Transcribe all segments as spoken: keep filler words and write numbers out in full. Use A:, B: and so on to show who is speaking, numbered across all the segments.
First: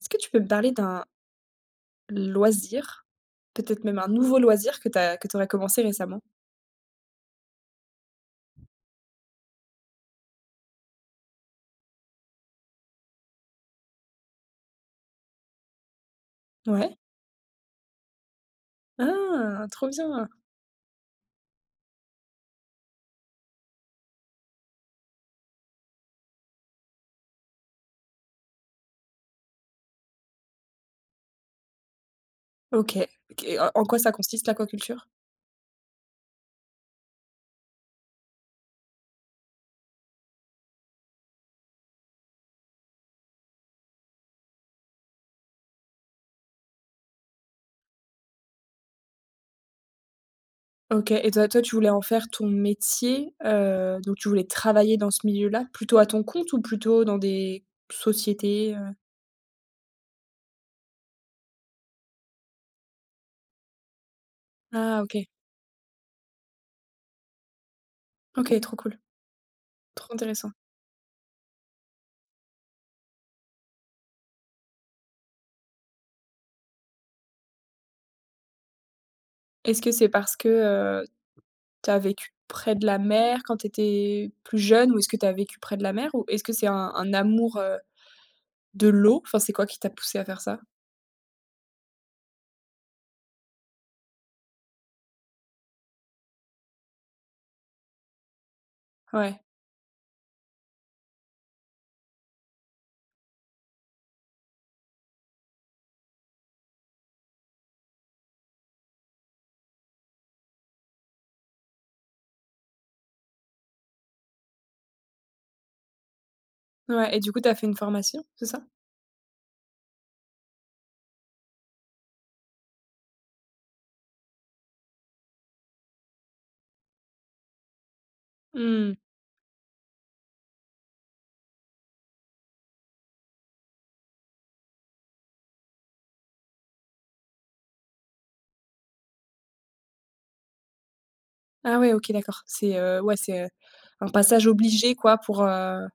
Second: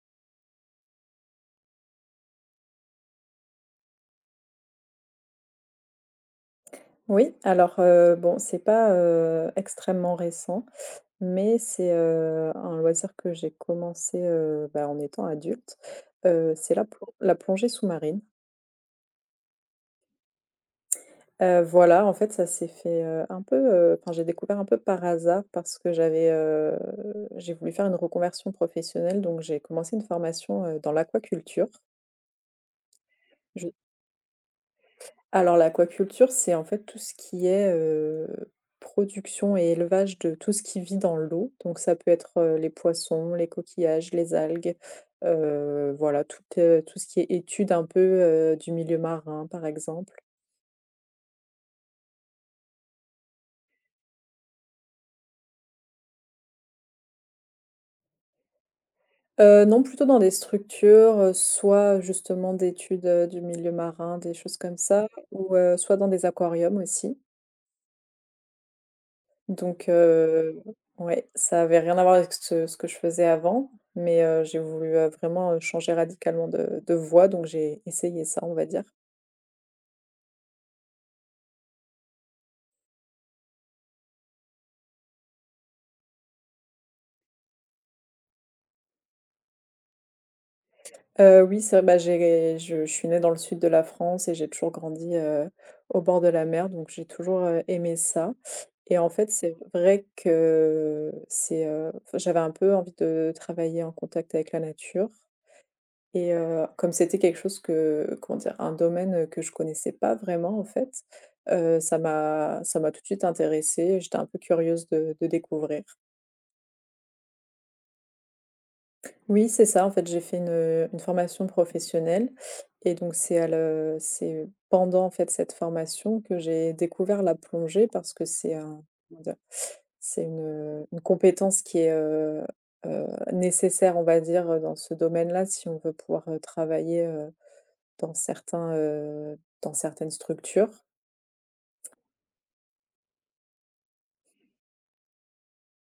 A: Est-ce que tu peux me parler d'un loisir, peut-être même un nouveau loisir que t'as, que t'aurais commencé récemment?
B: Oui, alors, heu, bon, c'est pas, heu, extrêmement récent, mais c'est, heu, un loisir que j'ai commencé, heu, bah, en étant adulte. Heu, c'est la
A: Ouais.
B: plon la plongée sous-marine.
A: Ah! Trop bien.
B: Heu, voilà, en fait, ça s'est fait, heu, un peu, heu, enfin, j'ai découvert un peu par hasard parce que j'avais, heu, j'ai voulu faire une reconversion professionnelle, donc j'ai commencé une formation, heu, dans l'aquaculture.
A: OK. OK, en en quoi ça consiste l'aquaculture?
B: Alors l'aquaculture, c'est en fait tout ce qui est, heu, production et élevage de tout ce qui vit dans l'eau. Donc ça peut être, heu, les poissons, les coquillages, les algues, heu, voilà tout heu, tout ce qui est étude un peu, heu, du milieu marin par exemple.
A: OK et toi toi, tu voulais en faire ton métier, heu, donc tu voulais travailler dans ce milieu-là, plutôt à ton compte ou plutôt dans des sociétés, heu?
B: Heu, non, plutôt dans des structures, heu, soit justement d'études, heu, du milieu marin, des choses comme
A: Ah
B: ça
A: OK.
B: ou, heu, soit dans des aquariums aussi.
A: OK, trop cool,
B: Donc
A: trop intéressant.
B: heu, ouais, ça avait rien à voir avec ce ce que je faisais avant, mais heu, j'ai voulu, heu, vraiment, heu, changer radicalement de de voie, donc j'ai essayé ça, on va dire.
A: Est-ce que c'est parce que, heu, tu as vécu près de la mer quand tu étais plus jeune ou est-ce que tu as vécu près de la mer? Ou est-ce que c'est un un amour, heu de l'eau? Enfin, c'est quoi qui t'a poussé à faire ça?
B: Heu, oui, c'est vrai, bah, j'ai je je suis née dans le sud de la France et j'ai toujours grandi, heu, au bord de la mer, donc j'ai toujours, heu, aimé ça et en fait,
A: Ouais,
B: c'est vrai que c'est, heu, enfin, j'avais un peu envie de travailler en contact avec la nature. Et heu, comme c'était quelque chose que comment dire? Un domaine que je connaissais pas vraiment en fait, heu, ça m'a ça m'a tout de suite intéressée, j'étais un peu curieuse de de découvrir.
A: ouais et du coup, tu as fait une formation, c'est ça?
B: Oui, c'est ça, en fait, j'ai fait une, une formation professionnelle et donc c'est à le c'est pendant en fait cette formation que j'ai découvert la plongée parce que c'est un
A: Mmh.
B: comment dire? C'est une, une compétence qui est, heu heu, nécessaire on va dire, dans ce domaine-là si on veut pouvoir, heu, travailler, Dans certains, heu, dans certaines structures.
A: Ah ouais, OK, d'accord. C'est, heu, ouais, c'est, heu, un passage obligé quoi pour, heu,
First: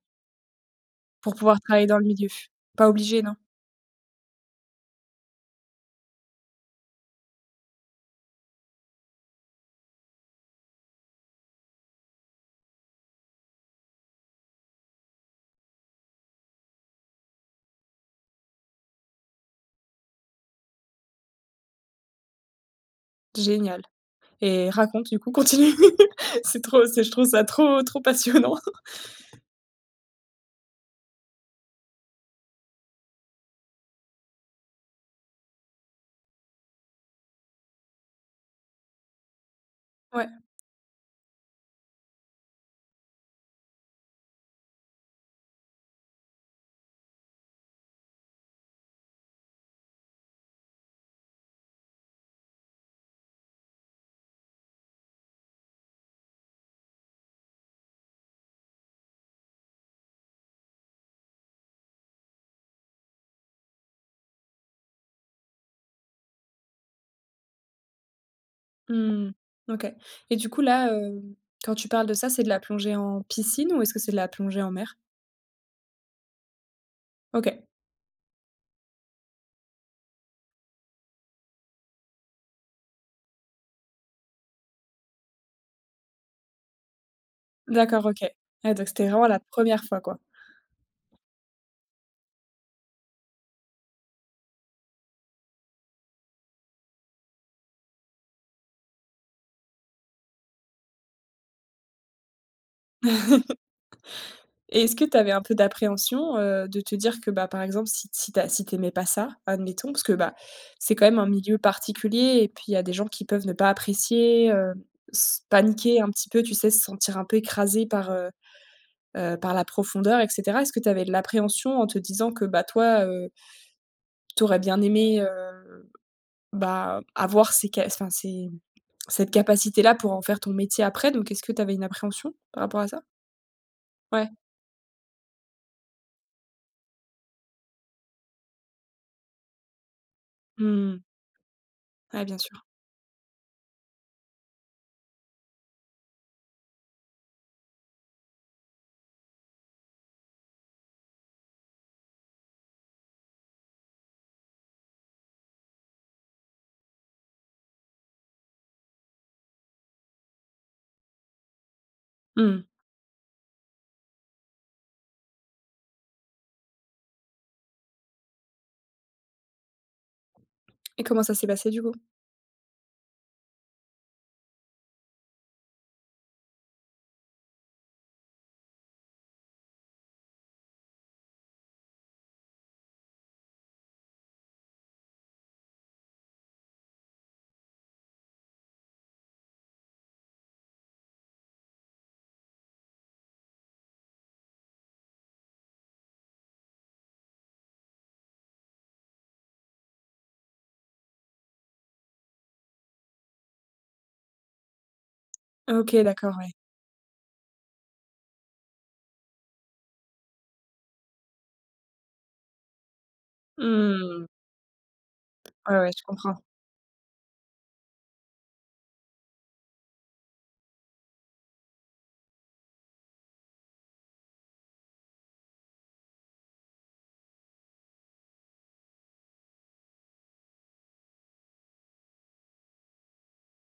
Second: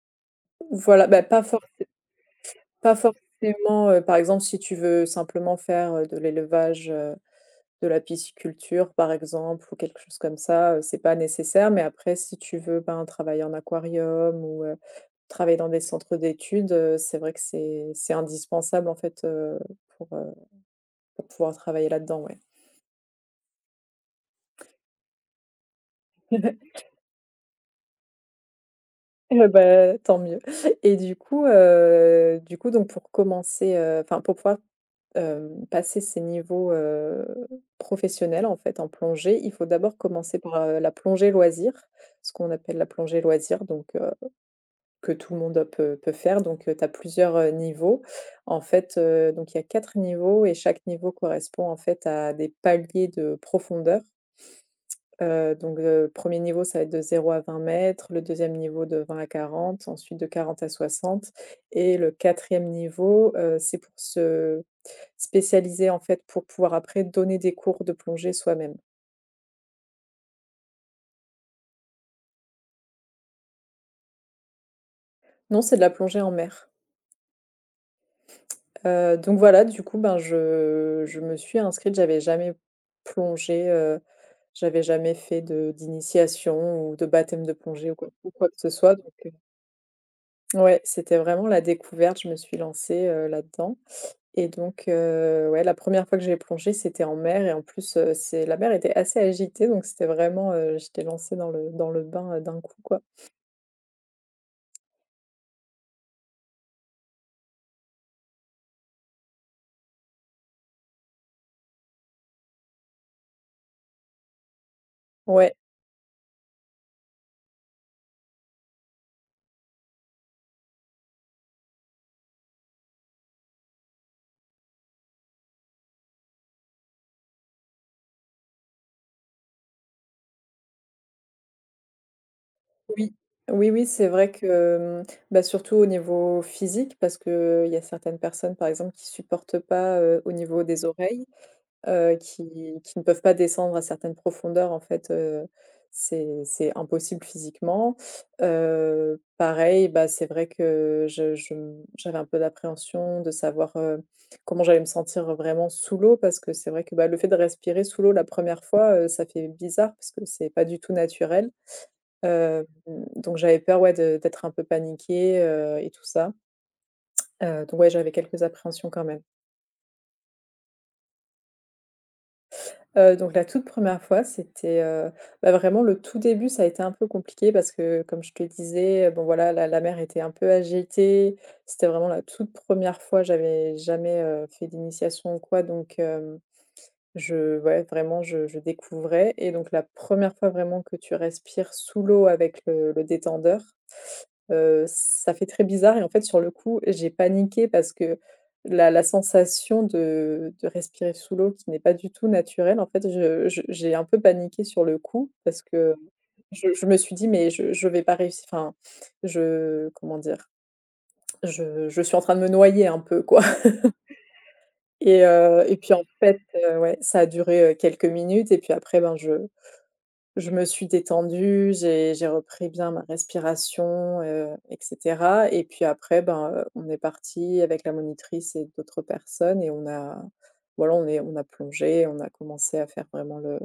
B: Voilà, bah,
A: pour
B: pas
A: pouvoir
B: for
A: travailler dans le milieu? Pas
B: pas
A: obligé, non?
B: forcément, heu, par exemple, si tu veux simplement faire, heu, de l'élevage, heu, de la pisciculture, par exemple, ou quelque chose comme ça, heu, c'est pas nécessaire. Mais après, si tu veux, ben, travailler en aquarium ou, heu, travailler dans des centres d'études, heu, c'est vrai que c'est c'est indispensable, en fait, heu, pour, heu, pour pouvoir travailler là-dedans, ouais.
A: Génial et raconte du coup, continue. C'est trop c'est je trouve ça trop, trop passionnant.
B: Eh bah, tant mieux et du coup, heu, du coup donc pour commencer, heu, enfin pour pouvoir, hem, passer ces niveaux, heu, professionnels en fait en plongée, il faut d'abord
A: Ouais,
B: commencer par, heu, la plongée loisir, ce qu'on appelle la plongée loisir donc, heu, que tout le monde euh, peut peut faire donc, heu, tu as plusieurs, heu, niveaux. En fait, heu, donc il y a quatre niveaux et chaque niveau correspond en fait à des paliers de profondeur. Heu, donc le premier niveau, ça va être de zéro à vingt mètres. Le deuxième niveau, de vingt à quarante. Ensuite, de quarante à soixante. Et le quatrième niveau, heu, c'est pour se spécialiser, en fait, pour pouvoir après donner des cours de plongée soi-même.
A: mmh, OK et du coup là, heu, quand tu parles de ça, c'est de la plongée en piscine ou est-ce que c'est de la plongée en mer?
B: Non, c'est de la plongée en mer.
A: OK.
B: Heu, donc voilà, du coup, ben, je je me suis inscrite, j'avais jamais plongé, heu, j'avais jamais fait de d'initiation ou de baptême de plongée ou
A: D'accord,
B: quoi
A: OK.
B: ou quoi que ce
A: Ouais, donc
B: soit
A: c'était
B: donc
A: vraiment
B: heu,
A: la première fois, quoi?
B: ouais, c'était vraiment la découverte, je me suis lancée, heu, là-dedans. Et donc, heu, ouais, la première fois que j'ai plongé, c'était en mer et en plus, heu, c'est la mer était assez agitée, donc c'était vraiment, heu, j'étais lancée dans le dans le bain, heu, d'un coup, quoi.
A: Et est-ce que tu avais un peu d'appréhension, heu, de te dire que, bah, par exemple, si si tu si tu pas ça, admettons, parce que, bah, c'est quand même un milieu particulier et puis il y a des gens qui peuvent ne pas apprécier, heu, s
B: Ouais,
A: paniquer un petit peu, tu sais, se sentir un peu écrasé par, heu heu, par la profondeur et cetera. Est-ce que tu avais de l'appréhension en te disant que, bah, toi, tu bien aimé, heu, bah, avoir ces ca enfin, ces cette capacité-là pour en faire ton métier après, donc est-ce que tu avais une appréhension par rapport à ça?
B: oui. Oui, oui, c'est
A: Ouais.
B: vrai que, mmh, bah, surtout au niveau physique parce qu'il y a certaines personnes, par exemple, qui supportent pas, heu, au niveau des
A: Mmh.
B: oreilles, heu,
A: Ouais, bien sûr.
B: qui qui ne peuvent pas descendre à certaines profondeurs, en fait, heu, c'est c'est impossible physiquement. Heu, pareil, bah, c'est vrai que je je m j'avais un peu d'appréhension de savoir, heu, comment j'allais me sentir vraiment sous l'eau parce que c'est vrai que, bah, le fait de respirer sous l'eau la première fois, heu, ça fait bizarre parce que c'est pas du tout naturel.
A: Mmh.
B: Hem, donc j'avais peur, ouais, de d'être un peu paniquée, heu et tout ça. Heu, donc ouais, j'avais quelques appréhensions quand même.
A: Et comment ça s'est passé du coup?
B: Heu, donc la toute première fois, c'était, heu, bah, vraiment le tout début, ça a été un peu compliqué parce que comme je te disais, euh, bon voilà, la la mer était un peu agitée. C'était vraiment la toute première fois, j'avais jamais, heu, fait d'initiation ou quoi donc hem, je ouais, vraiment je je découvrais et donc la première fois vraiment que tu respires sous l'eau avec le le détendeur. Heu, ça fait très bizarre et en fait, sur le coup, j'ai paniqué parce que la la sensation de de respirer sous l'eau qui n'est pas du tout naturelle, en fait, je je j'ai un peu paniqué sur le coup parce
A: OK,
B: que
A: d'accord, ouais.
B: je je me suis dit: «Mais je je vais pas réussir enfin, je comment dire? Je je suis en train de me noyer un peu, quoi.»
A: Mmh.
B: et heu
A: Ouais,
B: et
A: ouais,
B: puis
A: je
B: en
A: comprends.
B: fait, heu, ouais, ça a duré, heu, quelques minutes et puis après, ben, je je me suis détendue, j'ai j'ai repris bien ma respiration, heu et cetera et puis après, ben, heu, on est parti avec la monitrice et d'autres personnes et on a voilà, on est on a plongé, on a commencé à faire vraiment le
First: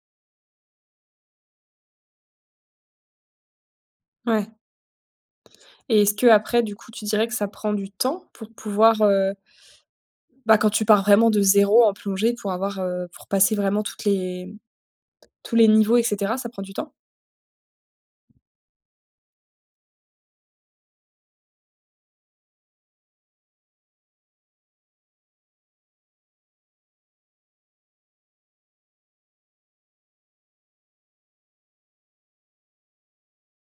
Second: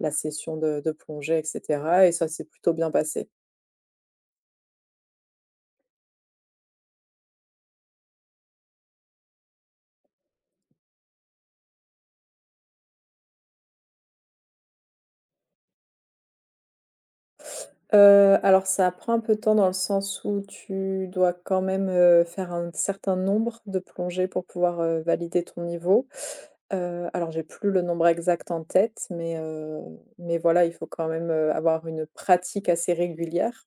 B: la session de de plongée et cetera et ça s'est plutôt bien passé.
A: Ouais. Et est-ce que après du coup, tu dirais que ça prend du temps pour pouvoir, heu, bah, quand tu pars vraiment de zéro en plongée pour avoir, heu, pour passer vraiment toutes les tous les niveaux et cetera, ça prend du temps?
B: Heu, alors ça prend un peu de temps dans le sens où tu dois quand même, heu, faire un certain nombre de plongées pour pouvoir, heu, valider ton niveau. Heu, alors j'ai plus le nombre exact en tête mais, heu, mais voilà, il faut quand même, heu, avoir une pratique assez régulière.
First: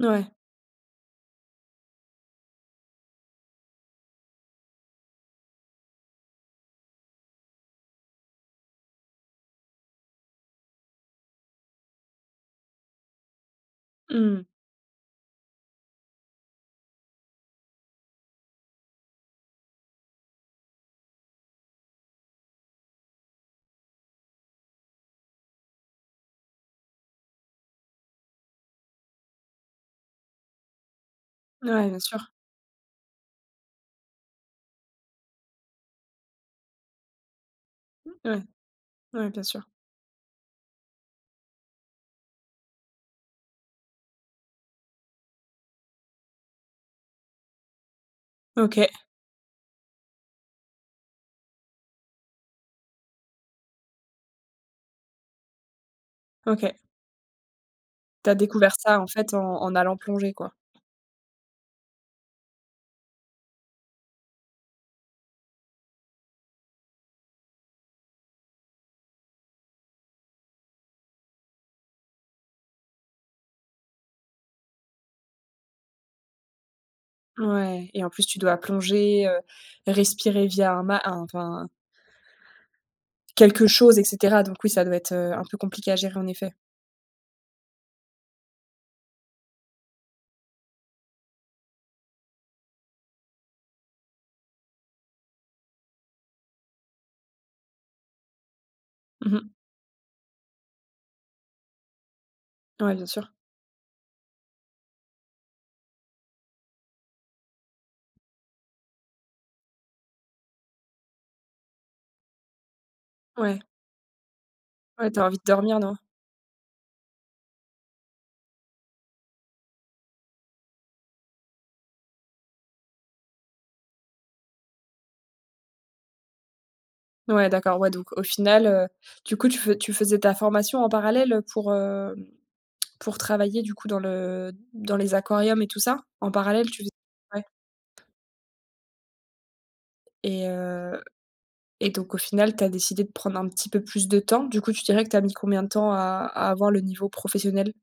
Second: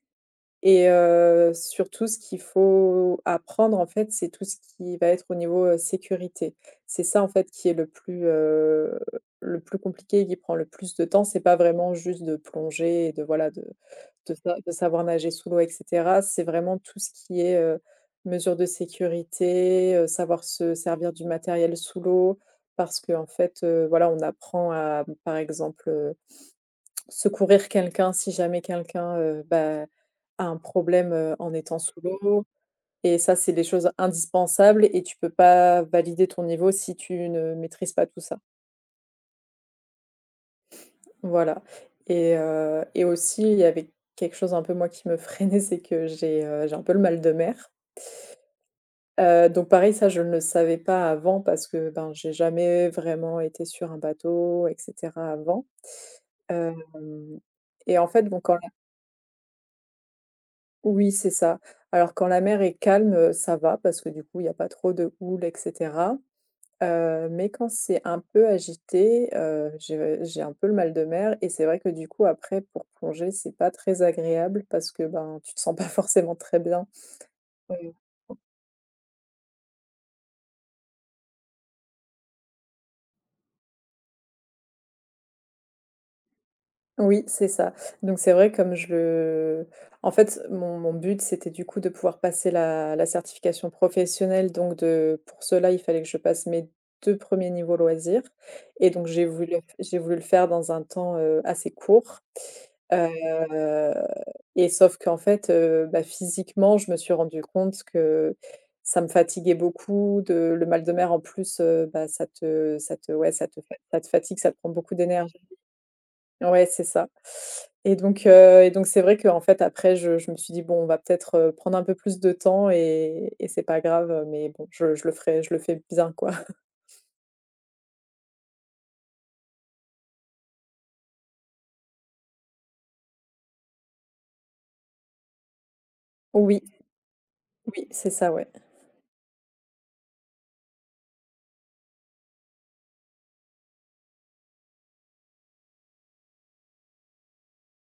A: Ouais.
B: Et heu, surtout ce qu'il faut apprendre en fait, c'est tout ce qui va être au niveau, heu, sécurité. C'est ça en fait qui est le plus, heu, le plus compliqué et qui prend le plus de temps. C'est pas vraiment juste de plonger et de voilà de de
A: Mmh.
B: sa de savoir nager sous l'eau et cetera. C'est vraiment tout ce qui est, heu, mesures de sécurité, heu, savoir se servir du matériel sous l'eau. Parce que en fait, heu, voilà, on apprend à, par exemple, Secourir quelqu'un si jamais quelqu'un, heu, bah, a un problème, heu, en étant
A: Ouais, bien
B: sous
A: sûr.
B: l'eau et ça, c'est des choses indispensables et tu peux pas valider ton niveau si tu ne maîtrises pas tout ça.
A: Ouais, ouais, bien sûr.
B: Voilà et heu et aussi, il y avait quelque chose un peu moi qui me freinait, c'est que j'ai, heu, j'ai un peu le mal de mer.
A: OK,
B: Heu, donc pareil, ça, je ne le savais pas avant parce que, ben, j'ai jamais vraiment été sur un bateau et cetera avant.
A: OK.
B: Hem et en fait,
A: Tu as
B: bon, quand...
A: découvert ça, en fait, en en allant plonger, quoi?
B: Oui, c'est ça. Alors quand la mer est calme, heu, ça va parce que du coup, il y a pas trop de houle et cetera. Heu, mais quand c'est un peu agité, heu, je j'ai un peu le mal de mer et c'est vrai que du coup après pour plonger, c'est pas très agréable parce que, ben, tu te sens pas forcément très bien.
A: Ouais et en plus, tu dois plonger, heu, respirer via un ma un enfin, quelque chose et cetera donc oui, ça doit être, heu, un peu compliqué à gérer, en effet.
B: Oui, c'est ça. Donc c'est vrai comme je le en fait, mon mon but, c'était du coup de pouvoir passer la la certification professionnelle, donc de pour cela, il fallait que je passe mes deux premiers niveaux loisirs et donc j'ai
A: Mmh mh.
B: voulu j'ai voulu le faire dans un temps, heu, assez court,
A: Ouais, bien sûr.
B: heu et sauf qu'en fait, heu, bah, physiquement, je me suis rendu compte que ça me fatiguait beaucoup de le mal de mer en plus, heu, bah, ça te ça te ouais, ça
A: Ouais.
B: te fa- ça te fatigue, ça te prend beaucoup
A: Ouais, tu as envie
B: d'énergie.
A: de dormir, non?
B: Ouais, c'est ça et donc heu et donc c'est vrai qu'en fait après je je me suis dit: «Bon, on va peut-être, heu, prendre un peu plus de temps et et c'est pas grave, mais bon, je je le ferai je le fais bien, quoi.»
A: Ouais, d'accord, ouais, donc au final, heu, du coup, tu fais tu faisais ta formation en parallèle pour, hem, pour travailler du coup dans le dans les aquariums et tout ça? En
B: Oui,
A: parallèle, tu fais ouais
B: oui, c'est ça, ouais.
A: et heu et donc au final, tu as décidé de prendre un petit peu plus de temps. Du coup, tu dirais que tu as mis combien de temps à à avoir le niveau professionnel?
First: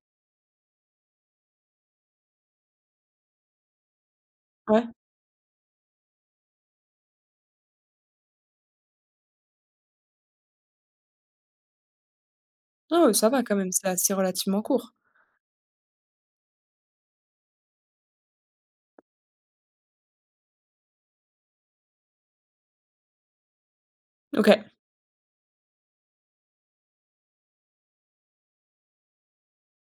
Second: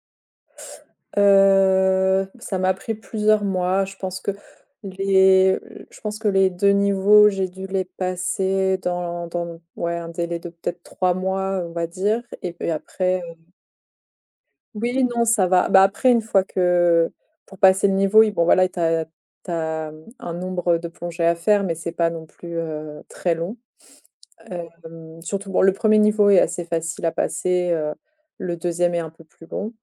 B: Heu, ça m'a pris plusieurs mois. Je pense que
A: Ouais?
B: les je pense que les deux niveaux, j'ai dû les passer dans dans ouais, un délai de peut-être trois mois, on va dire et puis
A: Ah ouais,
B: après...
A: ça va quand même, c'est assez relativement court.
B: Oui, non, ça va. Bah, après, une fois que pour passer le niveau, oui, bon, voilà, t'as t'as un nombre de plongées à faire, mais c'est pas non plus, heu, très long.
A: OK,
B: Hem, surtout, bon, le premier niveau est assez facile à passer, heu, le deuxième est un peu plus long,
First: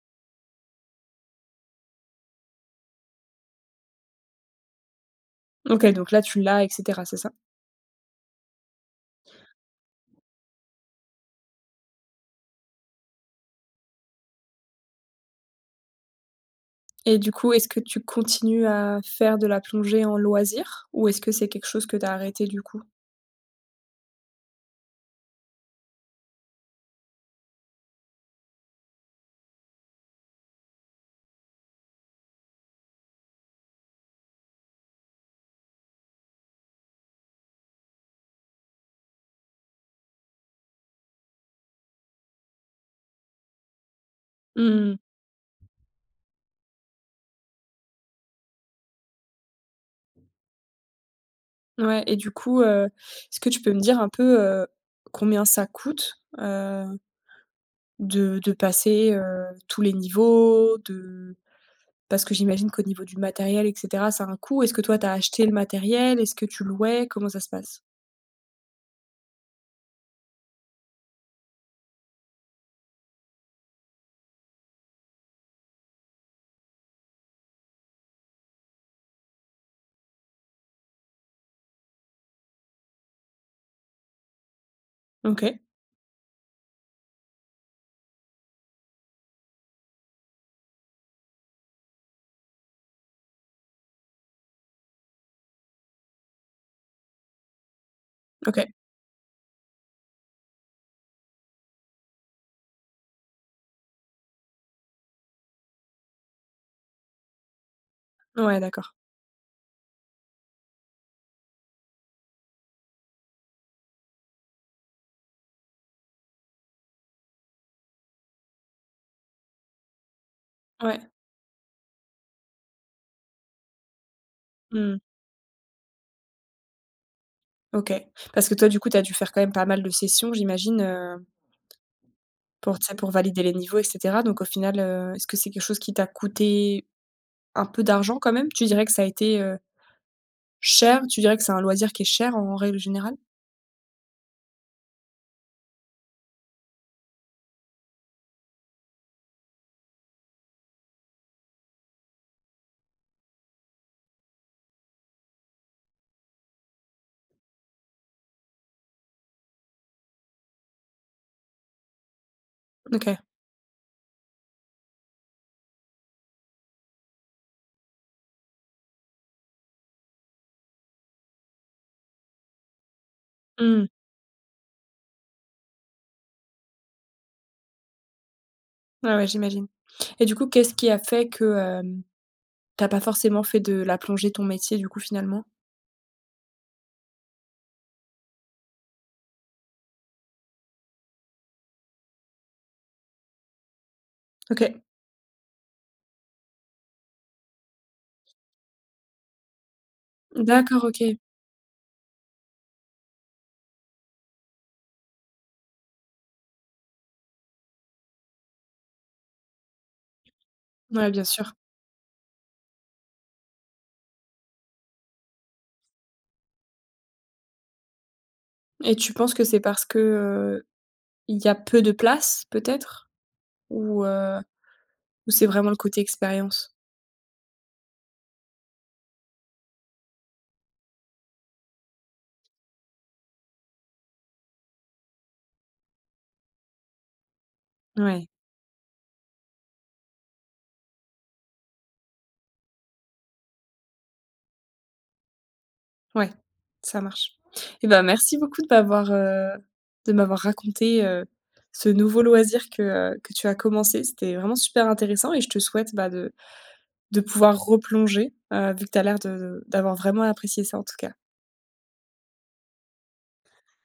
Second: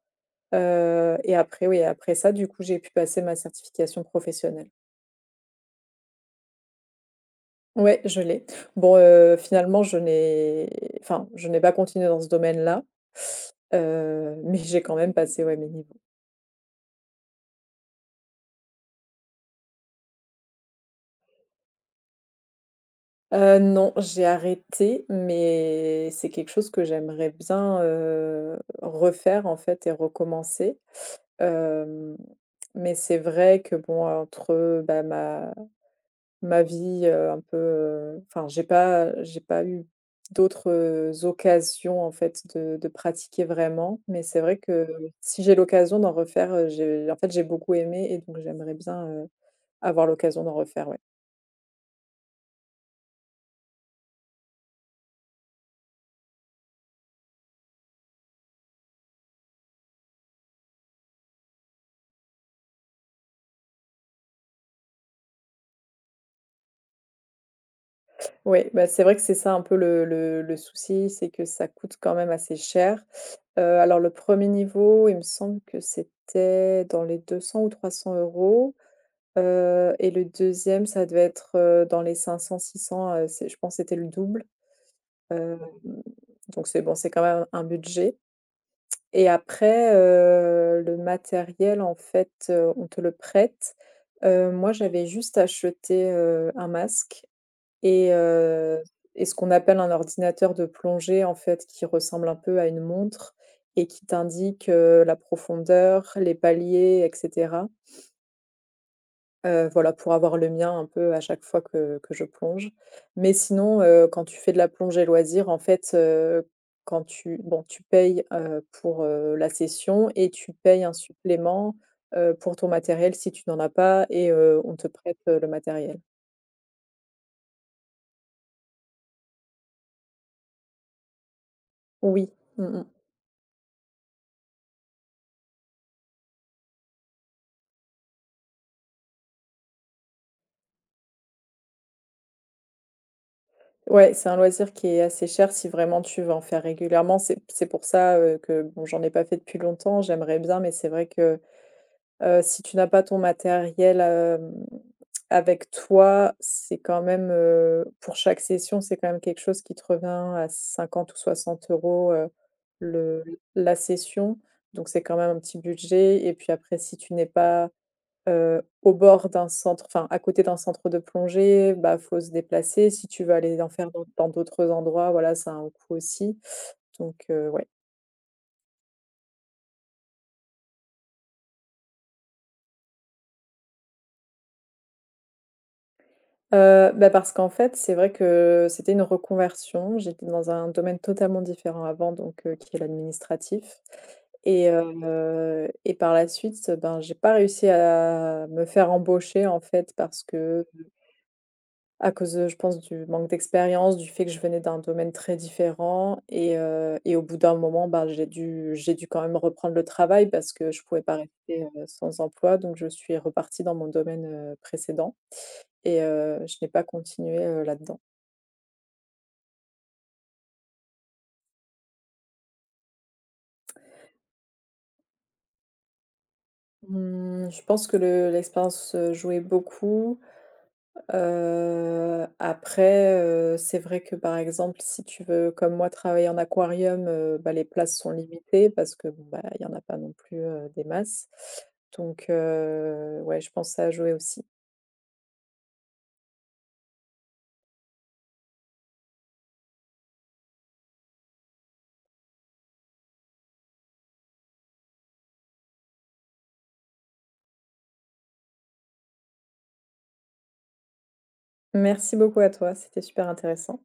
B: heu et après, oui, après ça, du coup, j'ai pu passer ma certification professionnelle.
A: OK, donc là, tu l'as et cetera, c'est ça?
B: Ouais, je l'ai. Bon, heu, finalement, je n'ai enfin, je n'ai pas continué dans ce domaine-là, heu, mais j'ai quand même passé, ouais, mes niveaux.
A: Et du coup, est-ce que tu continues à faire de la plongée en loisir ou est-ce que c'est quelque chose que tu as arrêté du coup?
B: Heu, non, j'ai arrêté, mais c'est quelque chose que j'aimerais bien, heu, refaire en fait et recommencer. Hem, mais c'est vrai que bon, entre, bah, ma ma vie, heu, un peu, heu, enfin j'ai pas j'ai pas eu d'autres occasions en fait de de pratiquer vraiment. Mais c'est vrai que
A: Mmh.
B: si j'ai l'occasion d'en refaire, heu, j'ai en fait j'ai beaucoup aimé et donc j'aimerais bien, heu, avoir l'occasion d'en refaire, ouais.
A: Ouais et du coup, heu, est-ce que tu peux me dire un peu, heu, combien ça coûte, heu, de de passer, heu, tous les niveaux? De parce que j'imagine qu'au niveau du matériel et cetera, ça a un coût. Est-ce que toi, tu as acheté le matériel? Est-ce que tu louais? Comment ça se passe?
B: Oui, bah, c'est vrai que c'est ça un peu le le le souci, c'est que ça coûte quand même assez cher. Heu, alors le premier niveau, il me semble que c'était dans les deux cents ou trois cents euros, heu et le deuxième, ça devait être, heu, dans les cinq cents à six cents, heu, c'est, je pense que c'était le double. hem,
A: OK,
B: donc c'est bon, c'est quand même un budget. Et après, heu, le matériel, en fait, heu, on te le prête. Heu, moi, j'avais juste acheté, heu, un masque et
A: OK.
B: heu et ce qu'on appelle un ordinateur de plongée, en fait, qui ressemble un peu à une montre et qui t'indique, heu, la profondeur, les paliers, et cetera.
A: Ouais, d'accord.
B: Heu, voilà, pour avoir le mien un peu à chaque fois que que je plonge. Mais sinon, heu, quand tu fais de la plongée loisir, en fait, heu, quand tu bon, tu payes, heu, pour, heu, la session, et tu payes un
A: Ouais.
B: supplément, heu, pour ton matériel si tu n'en as pas, et heu, on te
A: Mmh.
B: prête, heu, le matériel.
A: OK. Parce que toi, du coup, tu as dû faire quand même pas mal de sessions, j'imagine, heu,
B: Oui.
A: pour,
B: Mmh.
A: tu sais, pour valider les niveaux et cetera. Donc au final, heu, est-ce que c'est quelque chose qui t'a coûté un peu d'argent quand même? Tu dirais que ça a été, heu, cher? Tu dirais que c'est un loisir qui est cher en règle générale?
B: Ouais, c'est un loisir qui est assez cher si vraiment tu veux en faire régulièrement. C'est c'est pour ça, heu, que bon, j'en ai pas fait depuis longtemps, j'aimerais bien, mais c'est vrai que, heu, si tu n'as pas ton matériel, hem, avec toi, c'est quand même, heu, pour chaque session, c'est quand même quelque chose qui te revient à cinquante ou soixante euros, heu,
A: OK.
B: le la session. Donc c'est quand même un petit budget. Et puis après, si tu n'es pas, Heu, au bord d'un centre, enfin, à côté d'un centre de plongée, bah, faut se déplacer. Si tu veux aller en
A: Mmh.
B: faire dans dans d'autres endroits, voilà, ça a un coût aussi. Donc, heu, ouais.
A: Ouais, ouais, j'imagine. Et du coup, qu'est-ce qui a fait que, hem, tu pas forcément fait de la plongée ton métier, du coup, finalement?
B: Heu, bah, parce qu'en fait, c'est vrai que c'était une reconversion. J'étais dans un domaine totalement différent avant, donc, heu, qui est l'administratif, et
A: OK.
B: heu et par la suite, ben, j'ai pas réussi à me faire embaucher, en fait, parce que
A: D'accord, OK.
B: à cause, heu, je pense, du manque d'expérience, du fait que je venais d'un domaine très différent, et heu et au bout d'un moment, bah, j'ai dû j'ai dû quand même reprendre le travail parce que je pouvais
A: Ouais,
B: pas
A: bien sûr.
B: rester, heu, sans emploi. Donc je suis repartie dans mon domaine, heu, précédent, et heu, je n'ai pas continué, heu, là-dedans.
A: Et tu penses que c'est parce que, heu, il y a peu de place peut-être? Ou, heu, ou c'est vraiment le côté expérience?
B: Mmh, je pense que le l'expérience, heu, jouait beaucoup. Heu, après, heu, c'est vrai que, par exemple, si tu veux, comme moi, travailler en aquarium, heu, bah, les places sont
A: Ouais,
B: limitées parce que, bon, bah, il y en a pas non plus, heu, des masses. Donc, heu, ouais, je pense à jouer aussi.
A: ouais, ça marche. Et ben merci beaucoup de m'avoir, heu, de m'avoir raconté, heu, ce nouveau loisir que, heu, que tu as commencé. C'était vraiment super intéressant et je te souhaite, bah, de de pouvoir replonger, heu, vu que tu as l'air de d'avoir vraiment apprécié ça en tout cas.
B: Merci beaucoup à toi, c'était super intéressant.